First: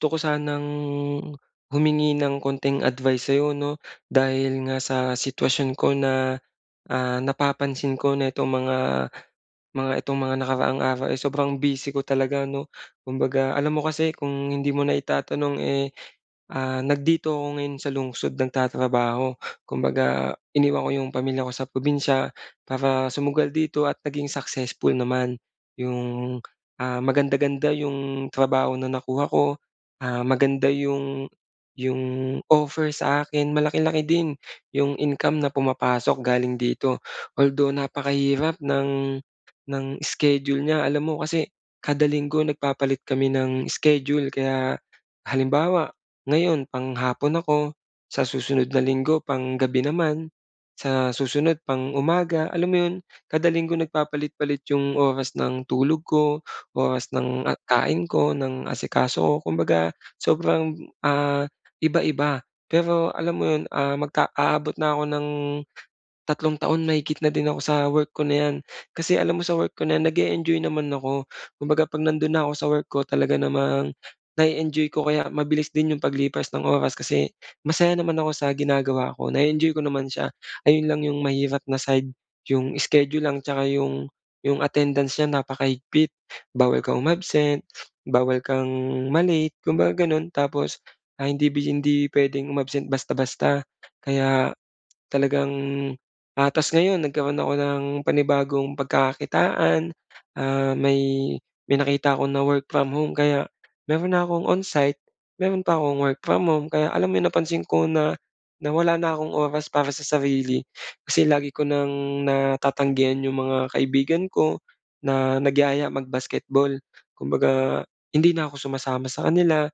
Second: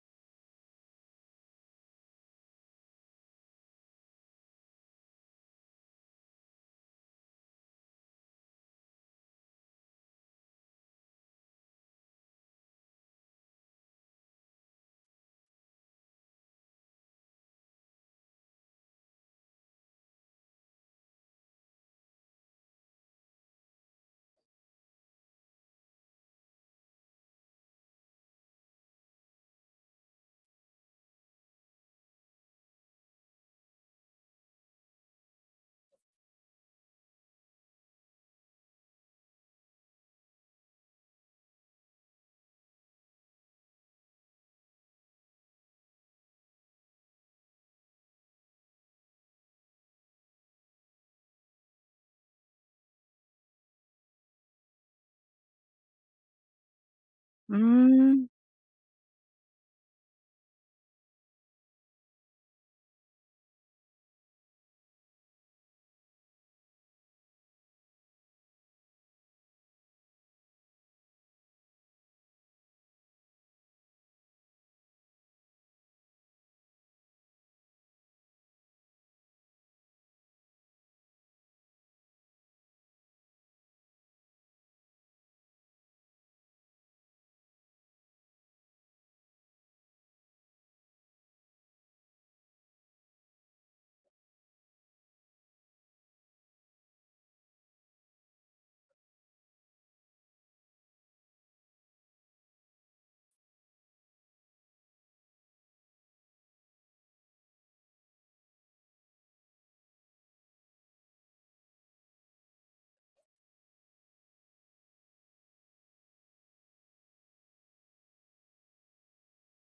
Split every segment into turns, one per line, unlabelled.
Gusto ko sanang humingi ng konting advice sa'yo 'no, dahil nga sa sitwasyon ko na, ah, napapansin ko na itong mga, mga itong mga nakaraang araw ay sobrang busy ko talaga 'no. Kumbaga, alam mo kasi kung hindi mo naitatanong, eh, ah, nag dito ako ngayon sa lungsod nagtatrabaho. Kumbaga, iniwan ko 'yong pamilya ko sa probinsiya para sumugal dito at naging successful naman 'yong, ah, maganda-ganda 'yong trabaho na nakuha ko, um, maganda 'yong 'yong offer sa akin, malaki-laki din 'yong income na pumapasok galing dito. Although napakahirap ng, ng schedule niya. Alam mo kasi kada Linggo nagpapalit kami ng schedule kaya halimbawa, ngayon panghapon ako, sa susunod na Linggo pang gabi naman, sa susunod pang umaga, alam mo 'yon? Kada linggo nagpapalit-palit 'yong oras ng tulog ko, oras ng kain
Hmm.
ko, ng asikaso ko. Kumbaga sobrang, ah, iba-iba, pero alam mo 'yon, ah, magka aabot na ako ng 3 taon mahigit na din ako sa work ko na 'yan. Kasi alam mo sa work ko na 'yan nag-e-enjoy naman ako. Kumbaga 'pag nando'n na ako sa work ko talaga namang na-e-enjoy ko kaya mabilis din 'yong paglipas ng oras kasi masaya naman ako sa ginagawa ko, na-e-enjoy ko naman siya. Ayun lang 'yong mahirap na side, 'yong schedule lang 'tsaka 'yong, 'yong attendance niya napakahigpit. Bawal kang umabsent, bawal kang ma-late, kumbaga gano'n. Tapos, ah, hindi bi hindi puwedeng umabsent basta-basta kaya talagang ah, tapos ngayon nagkaro'n ako ng panibagong pagkakakitaan. Ah, may, may nakita ako na work from home kaya meron na akong onsite, meron pa akong work from home. Kaya alam mo 'yun napansin ko na, na wala na akong oras para sa sarili kasi lagi ko ng natatanggihan 'yong mga kaibigan ko na nagyaya mag-basketball. Kumbaga hindi na ko sumasama sa kanila,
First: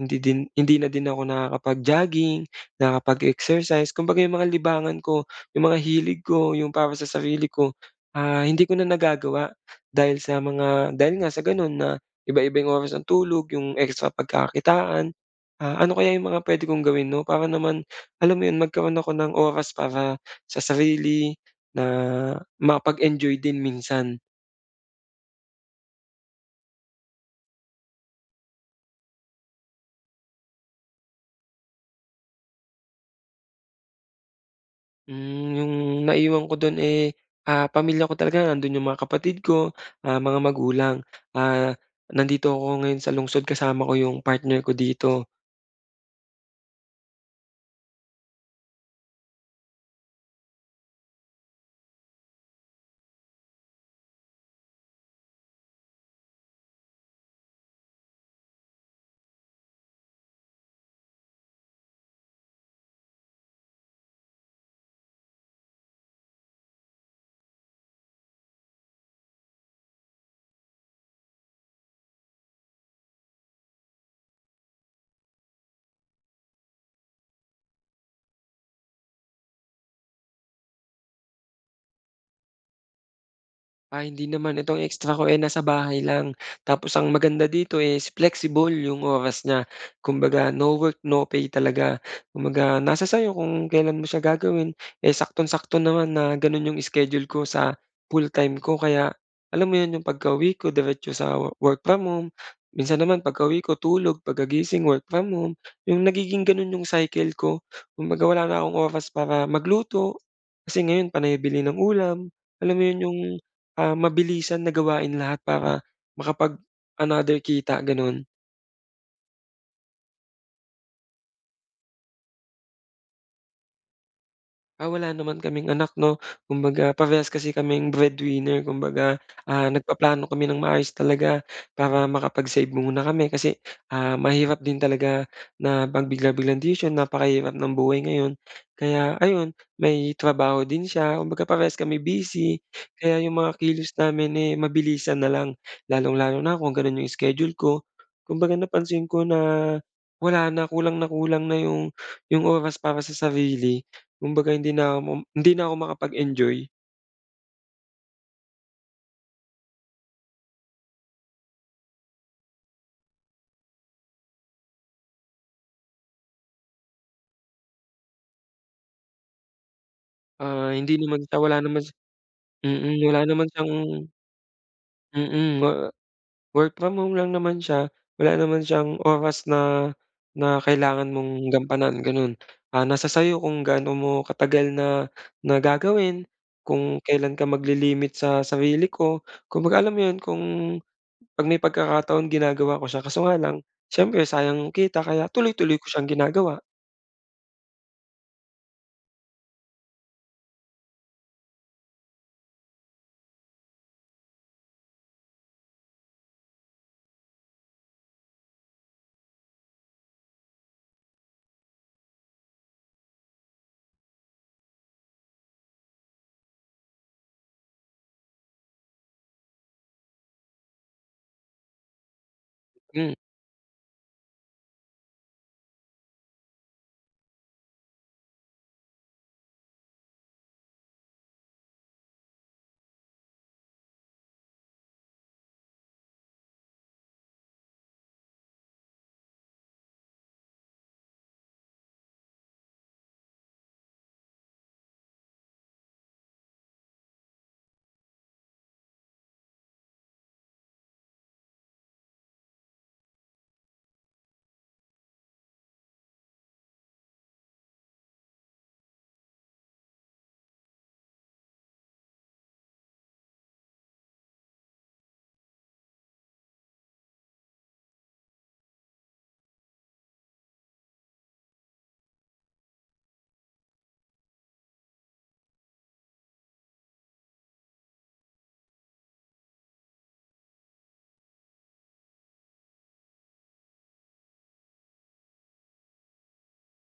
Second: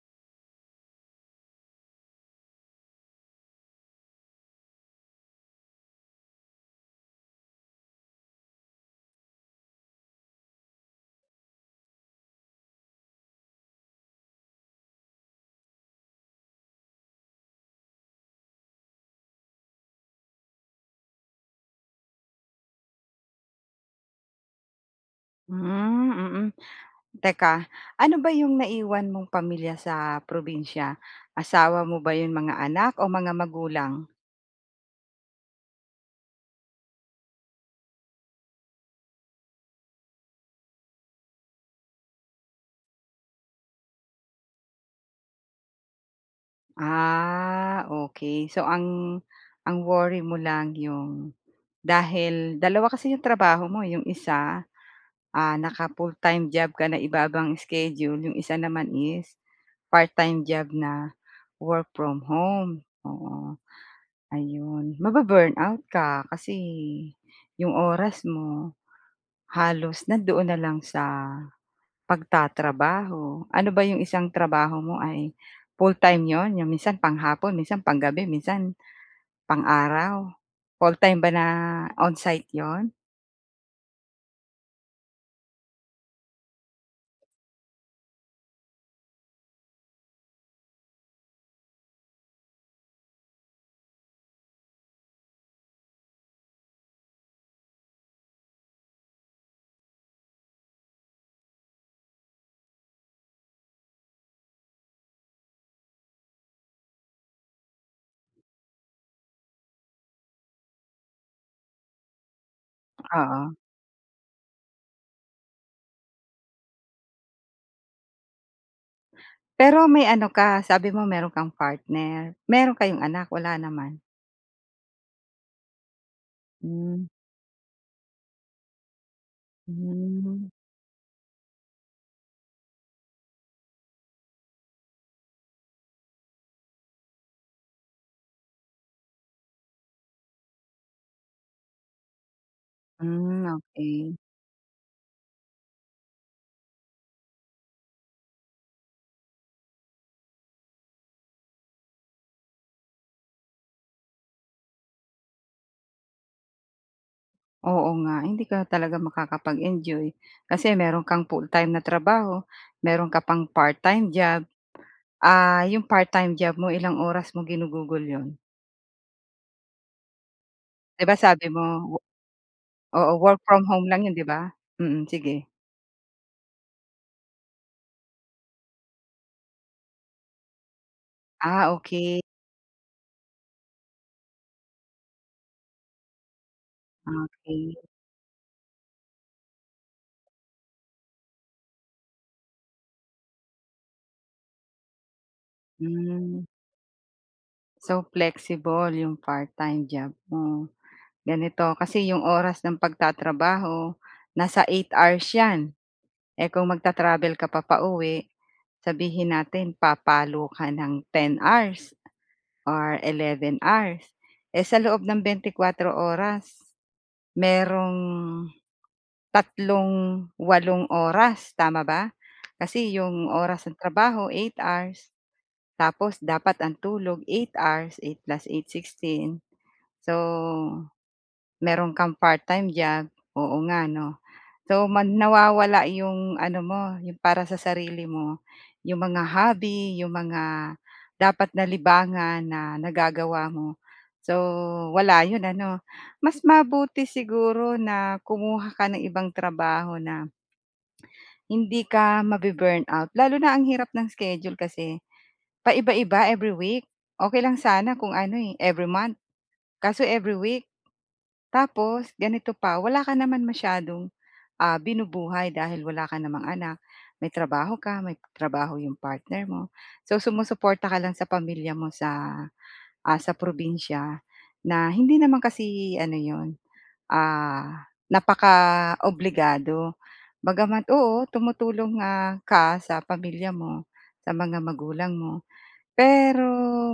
hindi din hindi na din ako nakakapag-jogging, nakakapag-exercise. Kumbaga 'yong mga libangan ko, yung mga hilig ko, yung para sa sarili ko, ah, hindi ko na nagagawa dahil sa mga dahil nga sa gano'n na iba-iba yung oras ng tulog, 'yong extra pagkakakitaan. Ah, ano kaya yung mga puwede kong gawin 'no, para naman alam mo 'yun, magkaro'n ako ng oras para sa sarili, na makapag-enjoy din minsan?
Mm, mm. Teka ano ba 'yong naiwan mong pamilya sa probinsya? Asawa mo ba 'yon, mga anak o mga magulang?
Hmm, 'yong naiwan ko do'n, eh, ah, pamilya ko talaga, nando'n 'yong mga kapatid ko, ah, mga magulang. Ah, nandito ako ngayon sa lungsod kasama ko 'yong partner ko dito.
Ah, okey. So ang ang worry mo lang 'yong dahil 2 kasi 'yong trabaho mo 'yong isa, ah, naka-full-time job ka na iba-ibang schedule, 'yong isa naman is part-time job na work from home, oo. Ayon, mabu-burn out ka kasi, 'yong oras mo, halos nandoon na lang sa pagtatrabaho. Ano ba 'yong isang trabaho mo ay, full-time 'yon 'yong minsan panghapon, minsan pang-gabi, minsan pang-araw? Full-time ba na onsite 'yon?
Ah, hindi naman itong extra ko, eh, nasa bahay lang tapos ang maganda dito is flexible 'yong oras niya. Kumbaga no work, no pay talaga. Kumbaga nasa sa'yo kung kailan mo s'ya gagawin, eh, saktong-sakto naman na gano'n 'yong schedule ko sa full-time ko. Kaya alam mo 'yon 'yong pagkauwi ko diretso sa wo work from home. Minsan naman pagkauwi ko tulog, pagkagising work from home 'yong nagiging gano'n 'yong cycle ko. Kumbaga wala na akong oras para magluto, kasi ngayon panay bili ng ulam. Alam mo 'yon 'yong,
Oo.
ah, mabilisan na gawain lahat para makapag another kita gano'n.
Pero may ano ka, sabi mo mayro'n kang partner, mayro'n kayong anak? Wala naman?
Ah, wala naman kaming anak 'no, kumbaga
Hmm.
parehas kasi kaming breadwinner kumbaga. Ah, nagpaplano kami
Hmm.
ng maayos talaga para makapag-save muna kami kasi, ah, mahirap din talaga na pag bigla-biglang desisyon napakahirap ng buhay ngayon. Kaya ayun, may trabaho din siya kumbaga parehas kami busy, kaya 'yong
Hmm,
mga kilos
okey.
namin, eh, mabilisan na lang. Lalong-lalo na kung gano'n 'yong schedule ko. Kumbaga napansin ko na, wala na, kulang na kulang na 'yong, 'yong oras para sa sarili, kumbaga hindi na ko m hindi na ako makapag-enjoy.
Oo nga, hindi ka talaga makakapag-enjoy kasi mayro'n kang full-time na trabaho, mayro'n ka pang part-time job. Ah, 'yong part-time job mo ilang oras mo ginugugol 'yon?
Ah, hindi
'Di ba
naman siya,
sabi
wala
mo
naman siya
wo
mm,
oo,
wala
work
naman
from
siyang
home lang 'yon 'di ba? Mm, sige.
Mm, wor work from home lang naman siya, wala naman siyang oras na, na kailangan mong
Ah,
gampanan
okey.
gano'n. Ah, nasa sa'yo kung gaano mo katagal na na gagawin, kung kailan ka
Okey.
magli-limit sa sarili ko, kumbaga alam mo 'yon kung 'pag may pagkakataon ginagawa ko siya kaso nga lang, siyempre sayang yung kita kaya tuloy-tuloy ko siyang
Hmm.
ginagawa.
So flexible 'yong part-time job mo. Ganito, kasi 'yong oras ng pagtatrabaho nasa 8 hours 'yan. Eh, kung mag-tra-travel ka pa pauwi, sabihin natin papalo ka ng 10 hours or 11 hours. Eh, sa loob ng 24 oras, mayrong tatlong 8 oras, tama ba? Kasi
Hmm.
'yong oras ng trabaho 8 hours, tapos dapat ang tulog 8 hours, 8 + 8, 16 So, mayro'n kang part-time job, oo nga 'no, so man nawawala 'yong ano mo 'yong para sa sarili mo. Iyong mga hobby, 'yong mga dapat na libangan na nagagawa mo. So wala 'yon ano? Mas mabuti siguro na kumuha ka ng ibang trabaho na hindi ka ma-bu-burn out. Lalo na ang hirap ng schedule kasi, paiba-iba every week. Okey lang sana kung ano, eh, every month, kaso every week. Tapos ganito pa, wala ka naman masyadong, ah, binubuhay dahil wala ka namang anak, may trabaho ka may trabaho 'yong partner mo, so sumusuporta ka lang sa pamilya mo sa, ah, sa probinsiya. Na hindi naman kasi ano 'yon, ah, napaka-obligado bagama't oo tumutulong nga ka sa pamilya mo, sa mga magulang mo, pero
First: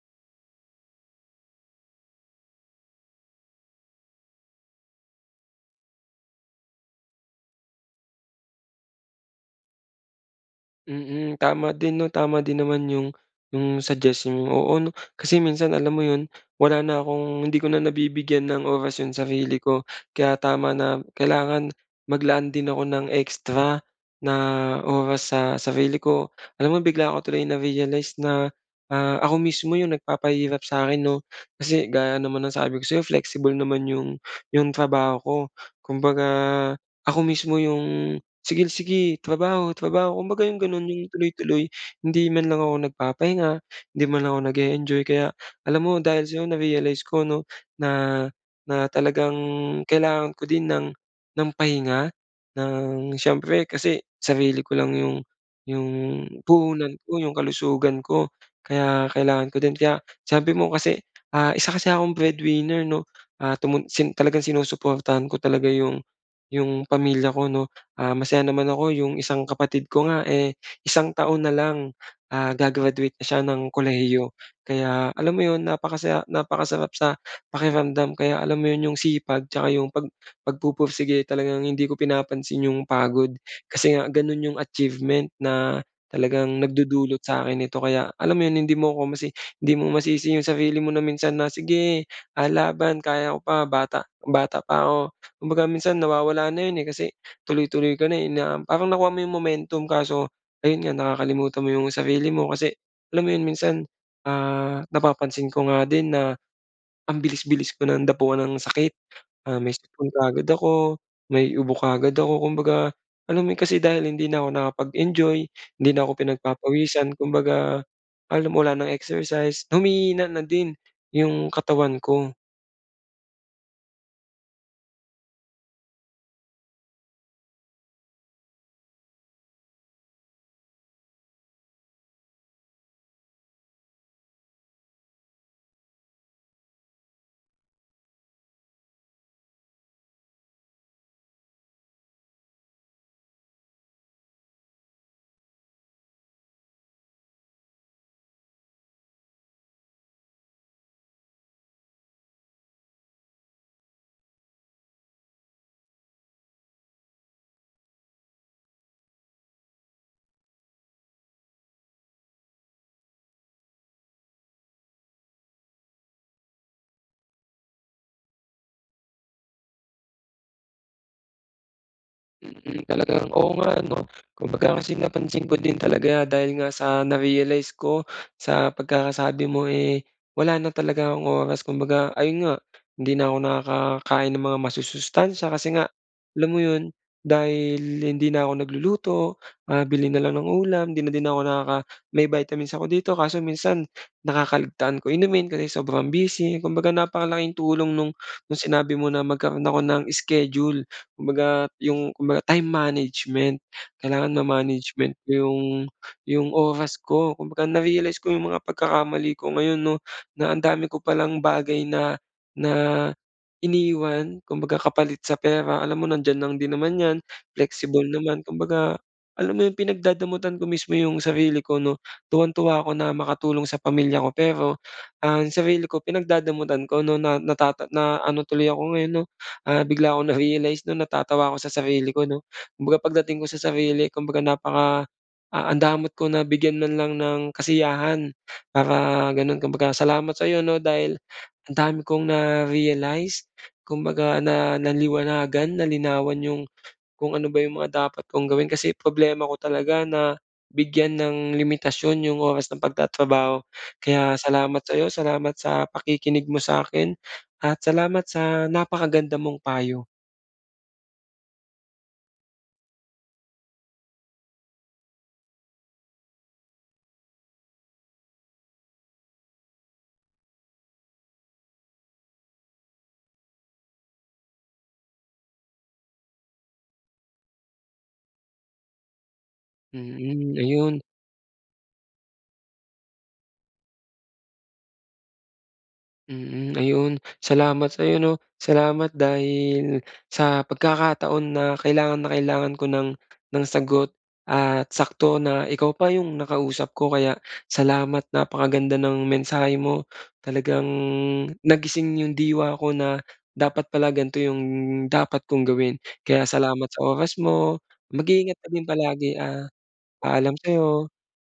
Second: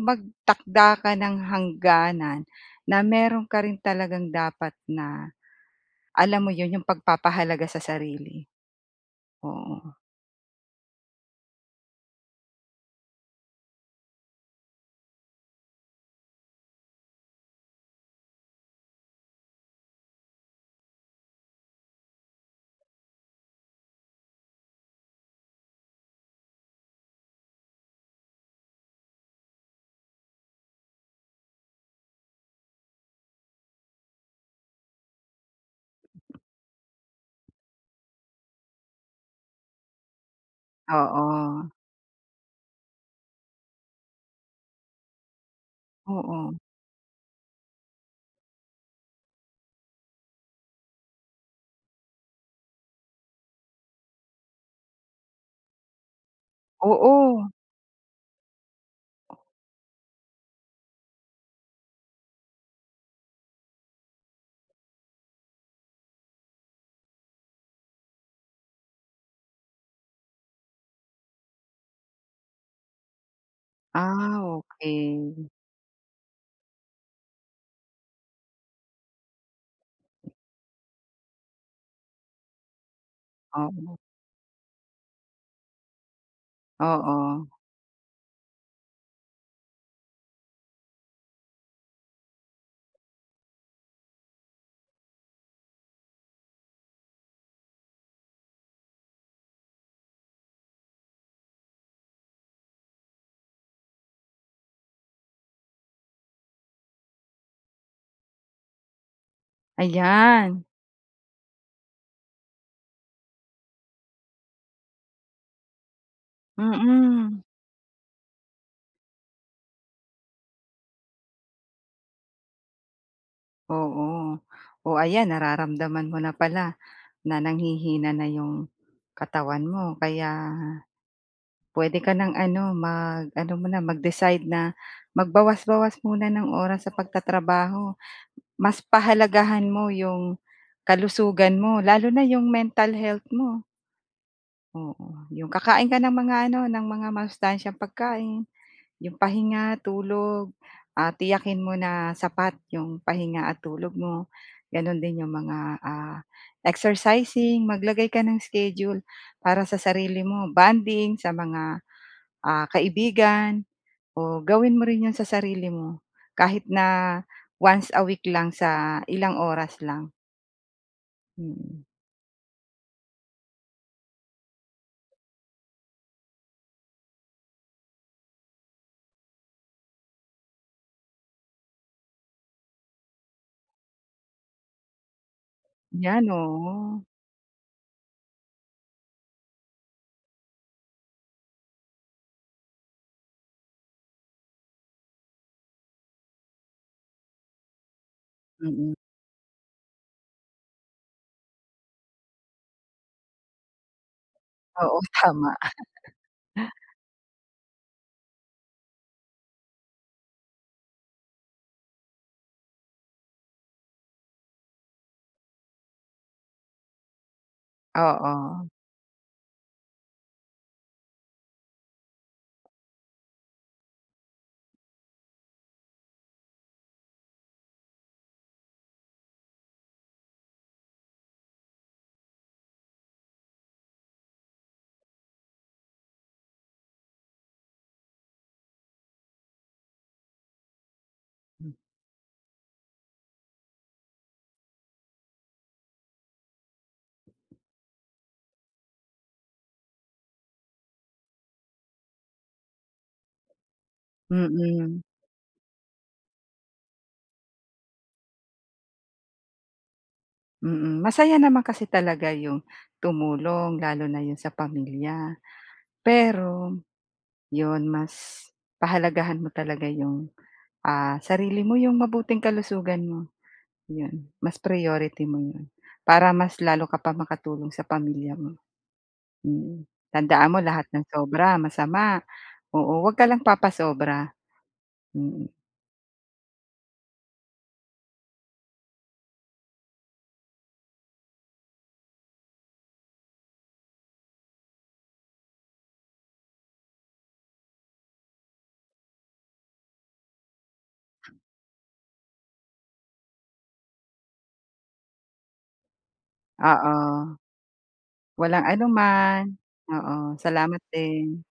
magtakda ka ng hangganan na meron ka rin talagang dapat na, alam mo yun, yung pagpapahalaga sa sarili. Oo.
Mm, tama din 'no, tama din naman 'yong 'yong suggestion mo. Oo 'no, kasi minsan alam mo 'yon wala na kong hindi ko na nabibigyan ng oras 'yong sarili ko, kaya tama na kailangan maglaan din ako ng extra na oras sa sarili ko. Alam mo bigla ko tuloy na-realize na, ah, ako mismo 'yong nagpapahirap sa'kin 'no, kasi gaya naman ng sabi ko sa'yo flexible naman 'yong 'yong trabaho ko, kumbaga ako mismo 'yong, "Sigel sige, trabaho, trabaho," kumbaga yung ganun yung tuloy-tuloy
Oo.
hindi man lang ako nagpapahinga, hindi man lang ako nag-e-enjoy, kaya alam mo dahil sa'yo
Oo.
narealize ko 'no, na, na talagang kailangan ko din ng ng pahinga, ng siyempre kasi sarili ko lang yung yung puhunan ko, yung
Oo.
kalusugan ko. Kaya kailangan ko din, kaya sabi mo kasi ah, isa kasi akong breadwinner 'no, ah, tumun sin talagang sinusuportahan ko talaga yung 'yong pamilya ko 'no. Ah, masaya naman ako, 'yong isang kapatid ko nga, eh, 1 taon na lang, ah, ga-graduate na siya ng
Ah,
kolehiyo. Kaya alam mo
okey.
'yon napakasaya napakasarap sa pakiramdam kaya alam mo 'yon 'yong sipag, 'tsaka 'yong pag pagpupursige, talagang hindi ko pinapansin 'yong pagod, kasi
Ah.
nga gano'n 'yong achievement na talagang nagdudulot
Oo.
sa'kin nito. Kaya alam mo 'yon hindi mo ko masi hindi mo masisi 'yung sarili mo na minsan na, "Sige, ah, laban kaya ko pa bata bata pa ako," kumbaga minsan nawawala na yun, eh, kasi tuloy-tuloy ka na, eh, na parang nakuha mo yung momentum kaso, ayun nga nakakalimutan mo yung sarili mo. Kasi alam mo 'yon minsan, ah, napapansin ko nga din na, ang bilis-bilis ko ng dapuan ng sakit, ah, may sipon kaagad
Ayan.
ako, may ubo kaagad ako, kumbaga alam mo kasi dahil hindi na ako nakapag-enjoy, hindi na ako pinagpapawisan,
Mm.
kumbaga alam mo wala ng exercise, humihina na din 'yung katawan ko.
Oo, o ayan, nararamdaman mo na pala, na nanghihina na 'yong katawan mo kaya puwede ka ng ano mag-ano mo na mag-decide na magbawas-bawas muna ng oras sa pagtatrabaho, mas pahalagahan mo 'yong kalusugan mo lalo na 'yong mental health mo. Oo, 'yong kakain ka ng mga ano, ng mga masustansyang pagkain, 'yong pahinga, tulog, ah, tiyakin mo na sapat 'yong pahinga at tulog mo, gano'n din 'yong mga, ah, exercising maglagay ka ng schedule para sa sarili mo, bonding sa mga, ah, kaibigan, o gawin mo rin 'yon sa sarili mo kahit na once a week lang sa ilang oras lang. Mm.
Mm, talagang oo nga 'no kumbaga kasi napansin ko din talaga dahil nga sa na-realize ko sa pagkakasabi mo, eh, wala na talaga akong oras kumbaga ayun nga, hindi na ako nakakakain ng mga masusustansiya kasi nga,
'Yan
alam mo 'yon
oo.
dahil hindi na ako nagluluto, ah, bili na lang ng ulam 'di na 'din na ako nakaka may vitamins ako dito kaso minsan, nakakaligtaan ko inumin kasi sobrang busy kumbaga napakalaking tulong no'ng nong sinabi
Mm.
mo na magkaroon ako ng schedule kumbaga 'yong kumbaga time management. Kailangan
Oo
ma-management ko
tama.
'yong 'yong oras ko kumbaga na-realize ko 'yong mga pagkakamali ko ngayon 'no, na ang dami ko palang bagay na na iniwan kumbaga kapalit sa pera alam mo nandiyan lang din naman 'yan, flexible naman
Oo.
kumbaga alam mo 'yong pinagdadamutan ko mismo 'yong sarili ko 'no, tuwang-tuwa ako na makatulong sa pamilya ko pero ang sarili ko pinagdadamutan ko 'no na nata na ano tuloy ako ngayon, 'no, ah, bigla ko na-realize 'no natatawa ako sa sarili ko 'no, kumbaga pagdating ko sa sarili kumbaga napaka ah, ang damot ko na bigyan man lang ng kasiyahan para gano'n kumbaga salamat sa 'yo 'no dahil, ang dami kong na-realize kumbaga na naliwanagan, nalinawan 'yong kung ano ba 'yong mga dapat kong gawin kasi problema ko talaga na bigyan ng limitasyon 'yong oras ng pagtatrabaho, kaya salamat sa
Mm.
'yo, salamat sa pakikinig mo sa akin at salamat sa napakaganda mong payo.
Mm, masaya naman kasi talaga 'yong tumulong lalo na 'yon sa pamilya, pero 'yon mas pahalagahan mo talaga 'yong, ah, sarili mo 'yong mabuting kalusugan mo. 'Yon, mas priority mo 'yon, para mas lalo ka pa makatulong sa pamilya mo. Mm, tandaan
Mhm,
mo lahat
ayun.
ng sobra masama, oo 'wag ka lang papasobra, mm.
Mm ayun, salamat sa 'yo 'no, salamat dahil sa pagkakataon na kailangan na kailangan ko ng ng sagot at sakto na ikaw pa 'yong nakausap ko, kaya salamat napakaganda ng mensahe mo, talagang nagising 'yong diwa ko na dapat pala ganito 'yong dapat kong gawin, kaya salamat
Oo,
sa oras mo, mag-iingat
walang
ka
ano
din palagi,
man,
ah,
oo.
paalam sa
Salamat
'yo.
din.